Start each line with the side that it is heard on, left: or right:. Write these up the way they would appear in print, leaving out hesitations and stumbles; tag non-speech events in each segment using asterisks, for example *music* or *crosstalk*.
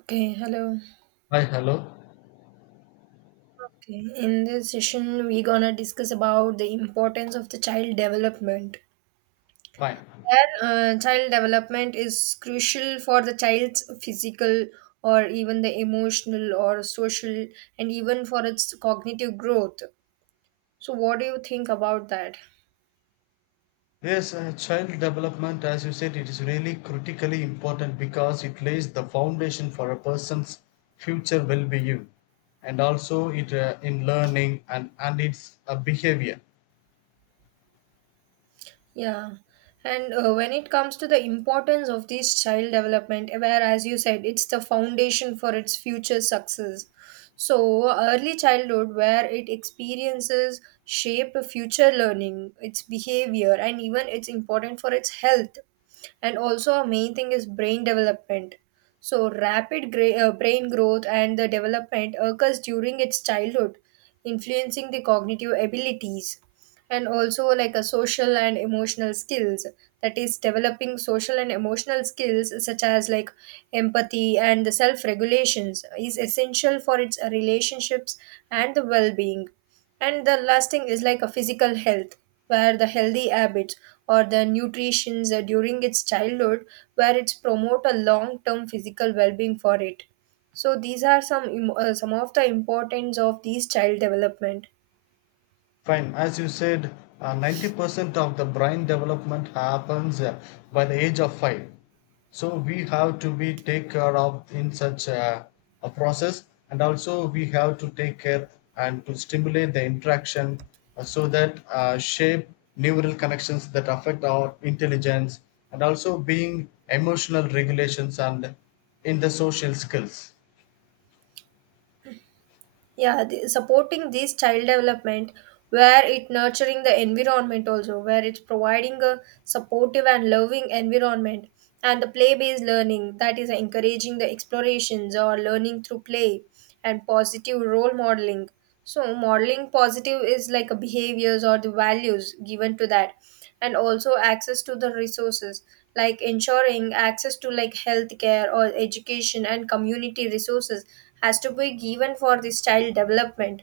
right: Okay, hello.
left: Hi, hello.
right: Okay, in this session, we're gonna discuss about the importance of the child development.
left: Fine.
right: And child development is crucial for the child's physical or even the emotional or social and even for its cognitive growth. So, what do you think about that?
left: Yes, child development, as you said, it is really critically important because it lays the foundation for a person's future well being, and also it in learning, and its behavior.
right: Yeah, and when it comes to the importance of this child development, where, as you said, it's the foundation for its future success. So, early childhood, where it experiences shape future learning, its behavior, and even it's important for its health. And also, a main thing is brain development, so brain growth and the development occurs during its childhood, influencing the cognitive abilities, and also like a social and emotional skills, that is developing social and emotional skills such as like empathy and the self regulations is essential for its relationships and the well being, and the lasting is like a physical health, where the healthy habits or the nutrition during its childhood, where it's promote a long term physical well-being for it. So these are some of the importance of these child development.
left: Fine. As you said, 90% of the brain development happens by the age of 5. So we have to be take care of in such a process, and also we have to take care and to stimulate the interaction, so that shape neural connections that affect our intelligence, and also being emotional regulations and in the social skills.
right: Yeah, the supporting this child development where it nurturing the environment, also where it's providing a supportive and loving environment, and the play based learning, that is encouraging the explorations or learning through play, and positive role modeling. So, modeling positive is like a behaviors or the values given to that, and also access to the resources, like ensuring access to like healthcare or education and community resources has to be given for this child development.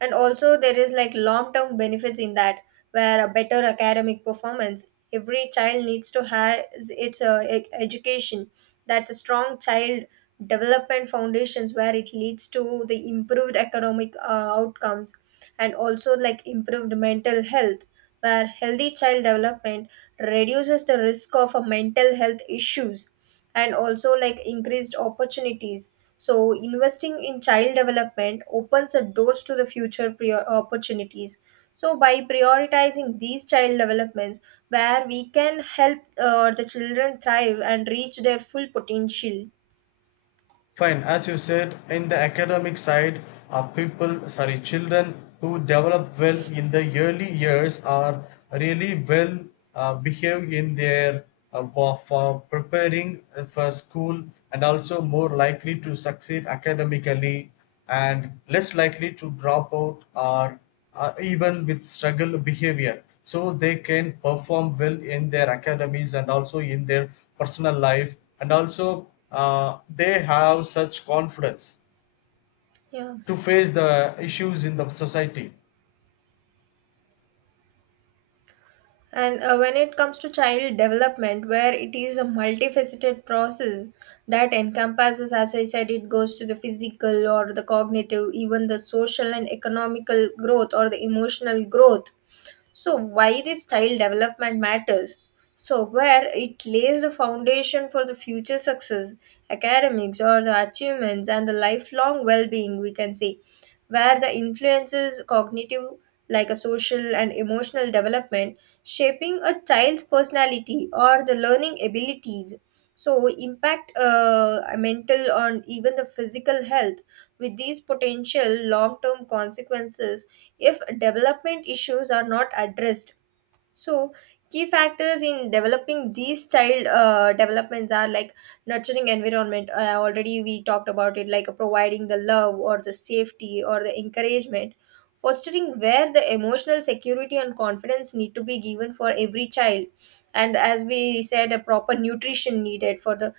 right: And also, there is like long term benefits in that, where a better academic performance. Every child needs to have its education. That's a strong child development foundations where it leads to the improved economic outcomes, and also like improved mental health, where healthy child development reduces the risk of a mental health issues, and also like increased opportunities. So investing in child development opens the doors to the future prior opportunities. So by prioritizing these child developments, where we can help the children thrive and reach their full potential.
left: Fine, as you said, in the academic side, are people, sorry, children who develop well in the early years are really well, behave in their for preparing for school, and also more likely to succeed academically, and less likely to drop out or even with struggle behavior, so they can perform well in their academies and also in their personal life, and also they have such confidence
right: Yeah.
left: to face the issues in the society.
right: And when it comes to child development, where it is a multifaceted process that encompasses, as I said, it goes to the physical or the cognitive, even the social and economical growth or the emotional growth. So, why this style development matters? So, where it lays the foundation for the future success, academics, or the achievements, and the lifelong well being, we can say, where the influences cognitive, like a social and emotional development, shaping a child's personality or the learning abilities. So, impact mental on even the physical health with these potential long term consequences if development issues are not addressed. So, key factors in developing these child developments are like nurturing environment. Already we talked about it, like providing the love or the safety or the encouragement. Fostering where the emotional security and confidence need to be given for every child, and as we said, a proper nutrition needed for the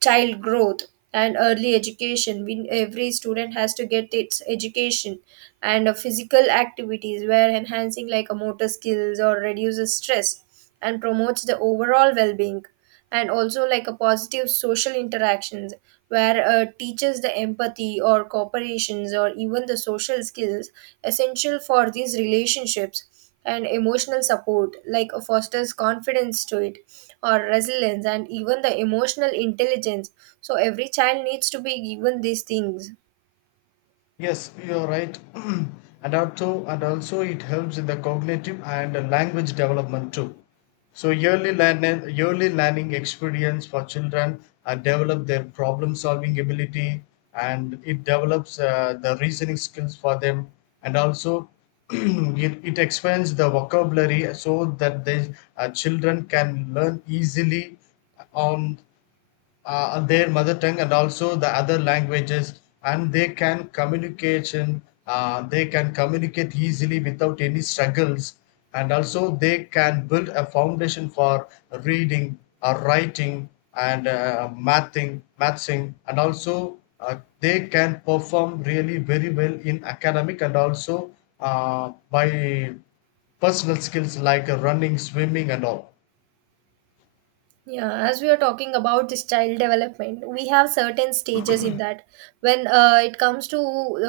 right: child growth, and early education we, every student has to get its education. And physical activities where enhancing like a motor skills or reduces stress and promotes the overall well-being, and also like a positive social interactions where teaches the empathy or cooperations or even the social skills essential for these relationships, and emotional support like fosters confidence to it or resilience and even the emotional intelligence. So every child needs to be given these things.
left: Yes, you're right. *clears throat* And also it helps in the cognitive and the language development too. So yearly learning experience for children develop their problem solving ability, and it develops the reasoning skills for them, and also *clears throat* it expands the vocabulary so that the children can learn easily on their mother tongue and also the other languages, and they can communication, they can communicate easily without any struggles, and also they can build a foundation for reading, writing, and mathing mathsing, and also they can perform really very well in academic, and also by personal skills like running, swimming and all.
right: Yeah, as we are talking about this child development we have certain stages in that. When it comes to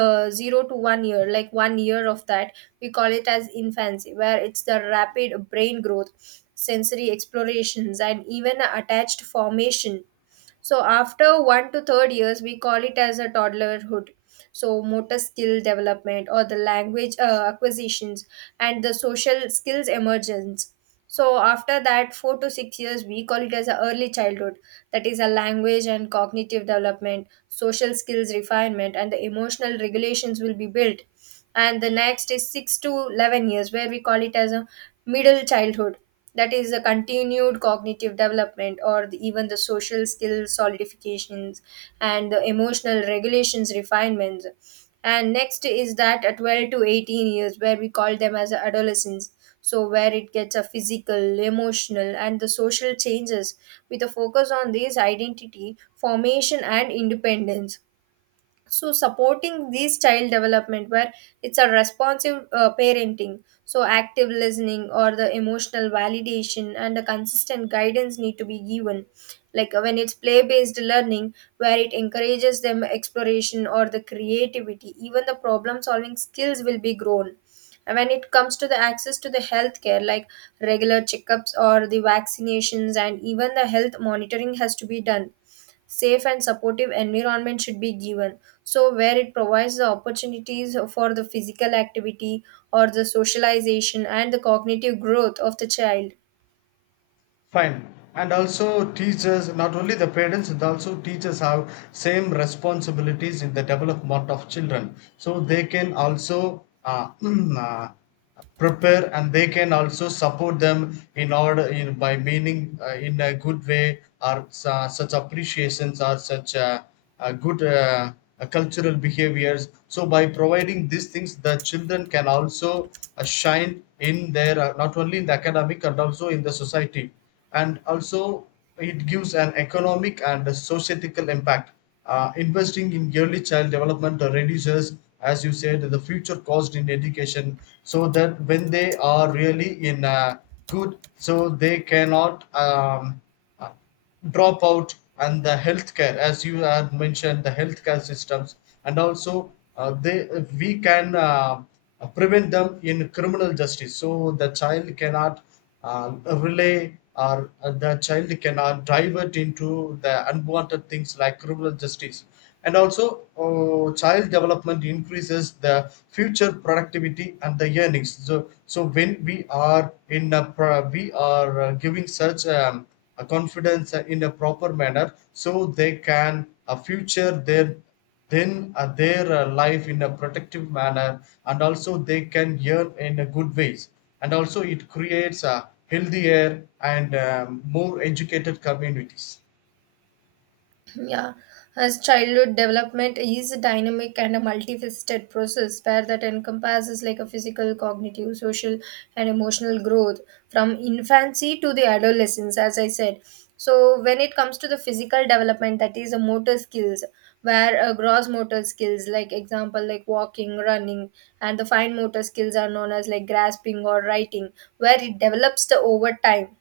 right: 0 to 1 year, like 1 year of that, we call it as infancy, where it's the rapid brain growth, sensory explorations, and even attached formation. So after 1 to 3 years, we call it as a toddlerhood. So motor skill development or the language acquisitions and the social skills emergence. So after that, 4 to 6 years, we call it as a early childhood. That is a language and cognitive development, social skills refinement, and the emotional regulations will be built. And the next is 6 to 11 years, where we call it as a middle childhood, that is the continued cognitive development or the, even the social skill solidifications and the emotional regulations refinements. And next is that at 12 to 18 years, where we call them as adolescence, so where it gets a physical emotional and the social changes with a focus on these identity formation and independence. So supporting these child development, where it's a responsive parenting, so active listening or the emotional validation and a consistent guidance need to be given, like when it's play based learning where it encourages them exploration or the creativity, even the problem solving skills will be grown. And when it comes to the access to the healthcare like regular checkups or the vaccinations and even the health monitoring has to be done. Safe and supportive environment should be given, so where it provides the opportunities for the physical activity or the socialization and the cognitive growth of the child.
left: Fine. And also teachers, not only the parents, and also teachers have same responsibilities in the development of children. So they can also *clears throat* uh, prepare, and they can also support them in order in by meaning in a good way or such appreciations or such good cultural behaviors. So by providing these things, the children can also shine in their not only in the academic and also in the society, and also it gives an economic and a societal impact. Investing in early child development reduces, as you said, the future cost in education, so that when they are really in good, so they cannot dropout, and the healthcare, as you have mentioned the healthcare systems, and also they, we can prevent them in criminal justice, so the child cannot uh, relay, or the child cannot divert into the unwanted things like criminal justice, and also child development increases the future productivity and the earnings, so so when we are in a we are giving such a confidence in a proper manner, so they can future their then their life in a protective manner, and also they can earn in a good ways, and also it creates a healthier and more educated communities.
right: Yeah, as childhood development is a dynamic and a multifaceted process where that encompasses like a physical, cognitive, social, and emotional growth from infancy to the adolescence, as I said. So, when it comes to the physical development, that is a motor skills, where gross motor skills, like example, like walking, running, and the fine motor skills are known as like grasping or writing, where it develops the over time.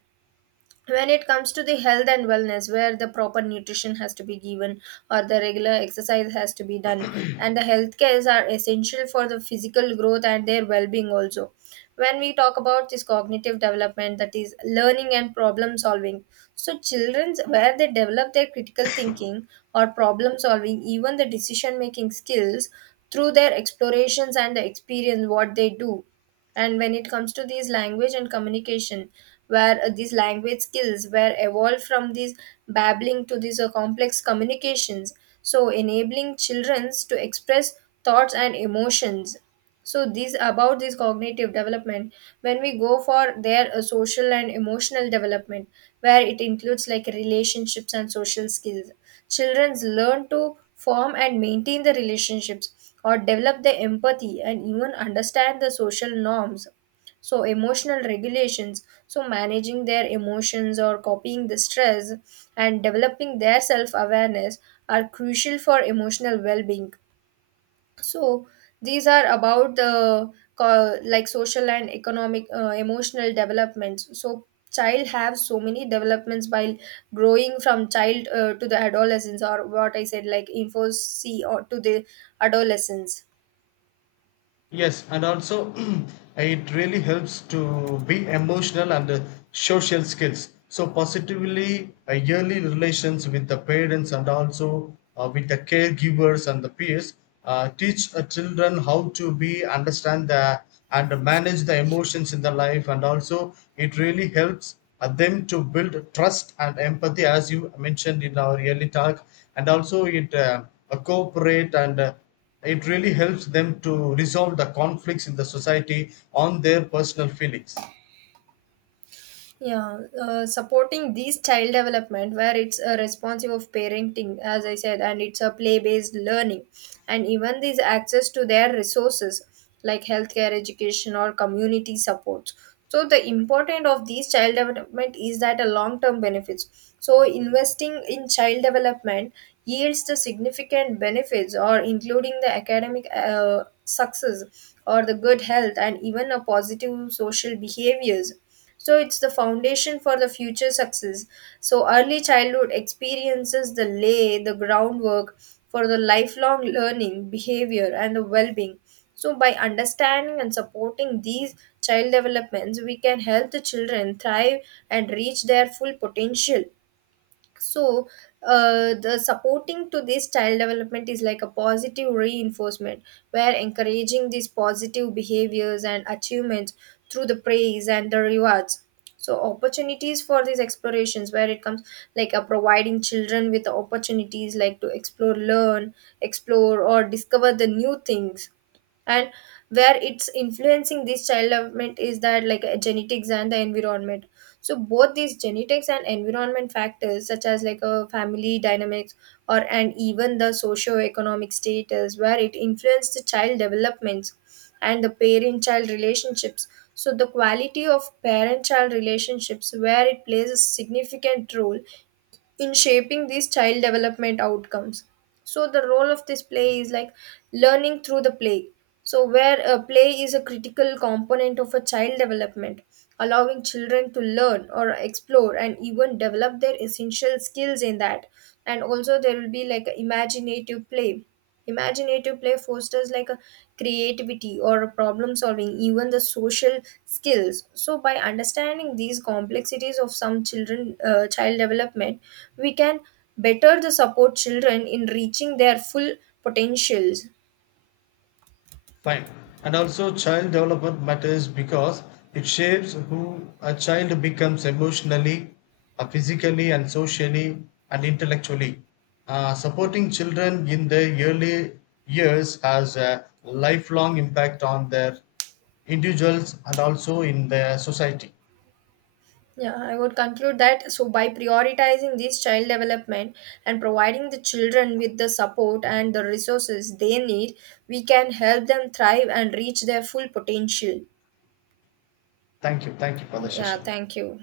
right: When it comes to the health and wellness, where the proper nutrition has to be given or the regular exercise has to be done, and the health cares are essential for the physical growth and their well-being. Also when we talk about this cognitive development, that is learning and problem solving, so children's where they develop their critical thinking or problem solving, even the decision making skills through their explorations and the experience what they do. And when it comes to these language and communication, where these language skills were evolved from these babbling to these complex communications, so enabling children to express thoughts and emotions. So these about this cognitive development. When we go for their social and emotional development, where it includes like relationships and social skills. Children learn to form and maintain the relationships or develop the empathy and even understand the social norms. So, emotional regulations, so managing their emotions or copying the stress and developing their self awareness are crucial for emotional well being. So these are about the like social and economic emotional developments. So child have so many developments while growing from child to the adolescence, or what I said like info c or to the adolescence.
left: Yes, and also *clears throat* it really helps to be emotional and social skills. So positively, yearly relations with the parents and also with the caregivers and the peers teach children how to be understand the and manage the emotions in the life, and also it really helps them to build trust and empathy, as you mentioned in our early talk, and also it cooperate, and it really helps them to resolve the conflicts in the society on their personal feelings.
right: Yeah, supporting these child development, where it's a responsive of parenting, as I said, and it's a play-based learning, and even these access to their resources like healthcare, education, or community support. So the important of these child development is that a long-term benefits. So investing in child development yields the significant benefits, or including the academic success, or the good health, and even a positive social behaviors. So it's the foundation for the future success. So early childhood experiences the lay the groundwork for the lifelong learning behavior and the well-being. So by understanding and supporting these child developments we can help the children thrive and reach their full potential. So the supporting to this child development is like a positive reinforcement, where encouraging these positive behaviors and achievements through the praise and the rewards. So opportunities for these explorations where it comes, like a providing children with the opportunities like to explore learn explore or discover the new things. And where it's influencing this child development is that like genetics and the environment. So both these genetics and environment factors such as like a family dynamics or and even the socio-economic status, where it influences the child developments and the parent child relationships. So the quality of parent child relationships where it plays a significant role in shaping these child development outcomes. So the role of this play is like learning through the play, so where a play is a critical component of a child development, allowing children to learn or explore and even develop their essential skills in that. And also there will be like imaginative play. Imaginative play fosters like a creativity or a problem solving, even the social skills. So, by understanding these complexities of some children child development, we can better the support children in reaching their full potentials.
left: Fine. And also, child development matters because it shapes who a child becomes emotionally, physically, and socially and intellectually. Supporting children in their early years has a lifelong impact on their individuals and also in their society.
right: Yeah, I would conclude that. So, by prioritizing this child development and providing the children with the support and the resources they need, we can help them thrive and reach their full potential.
left: Thank you. Thank you for the
right: Yeah,
left: session.
right: thank you.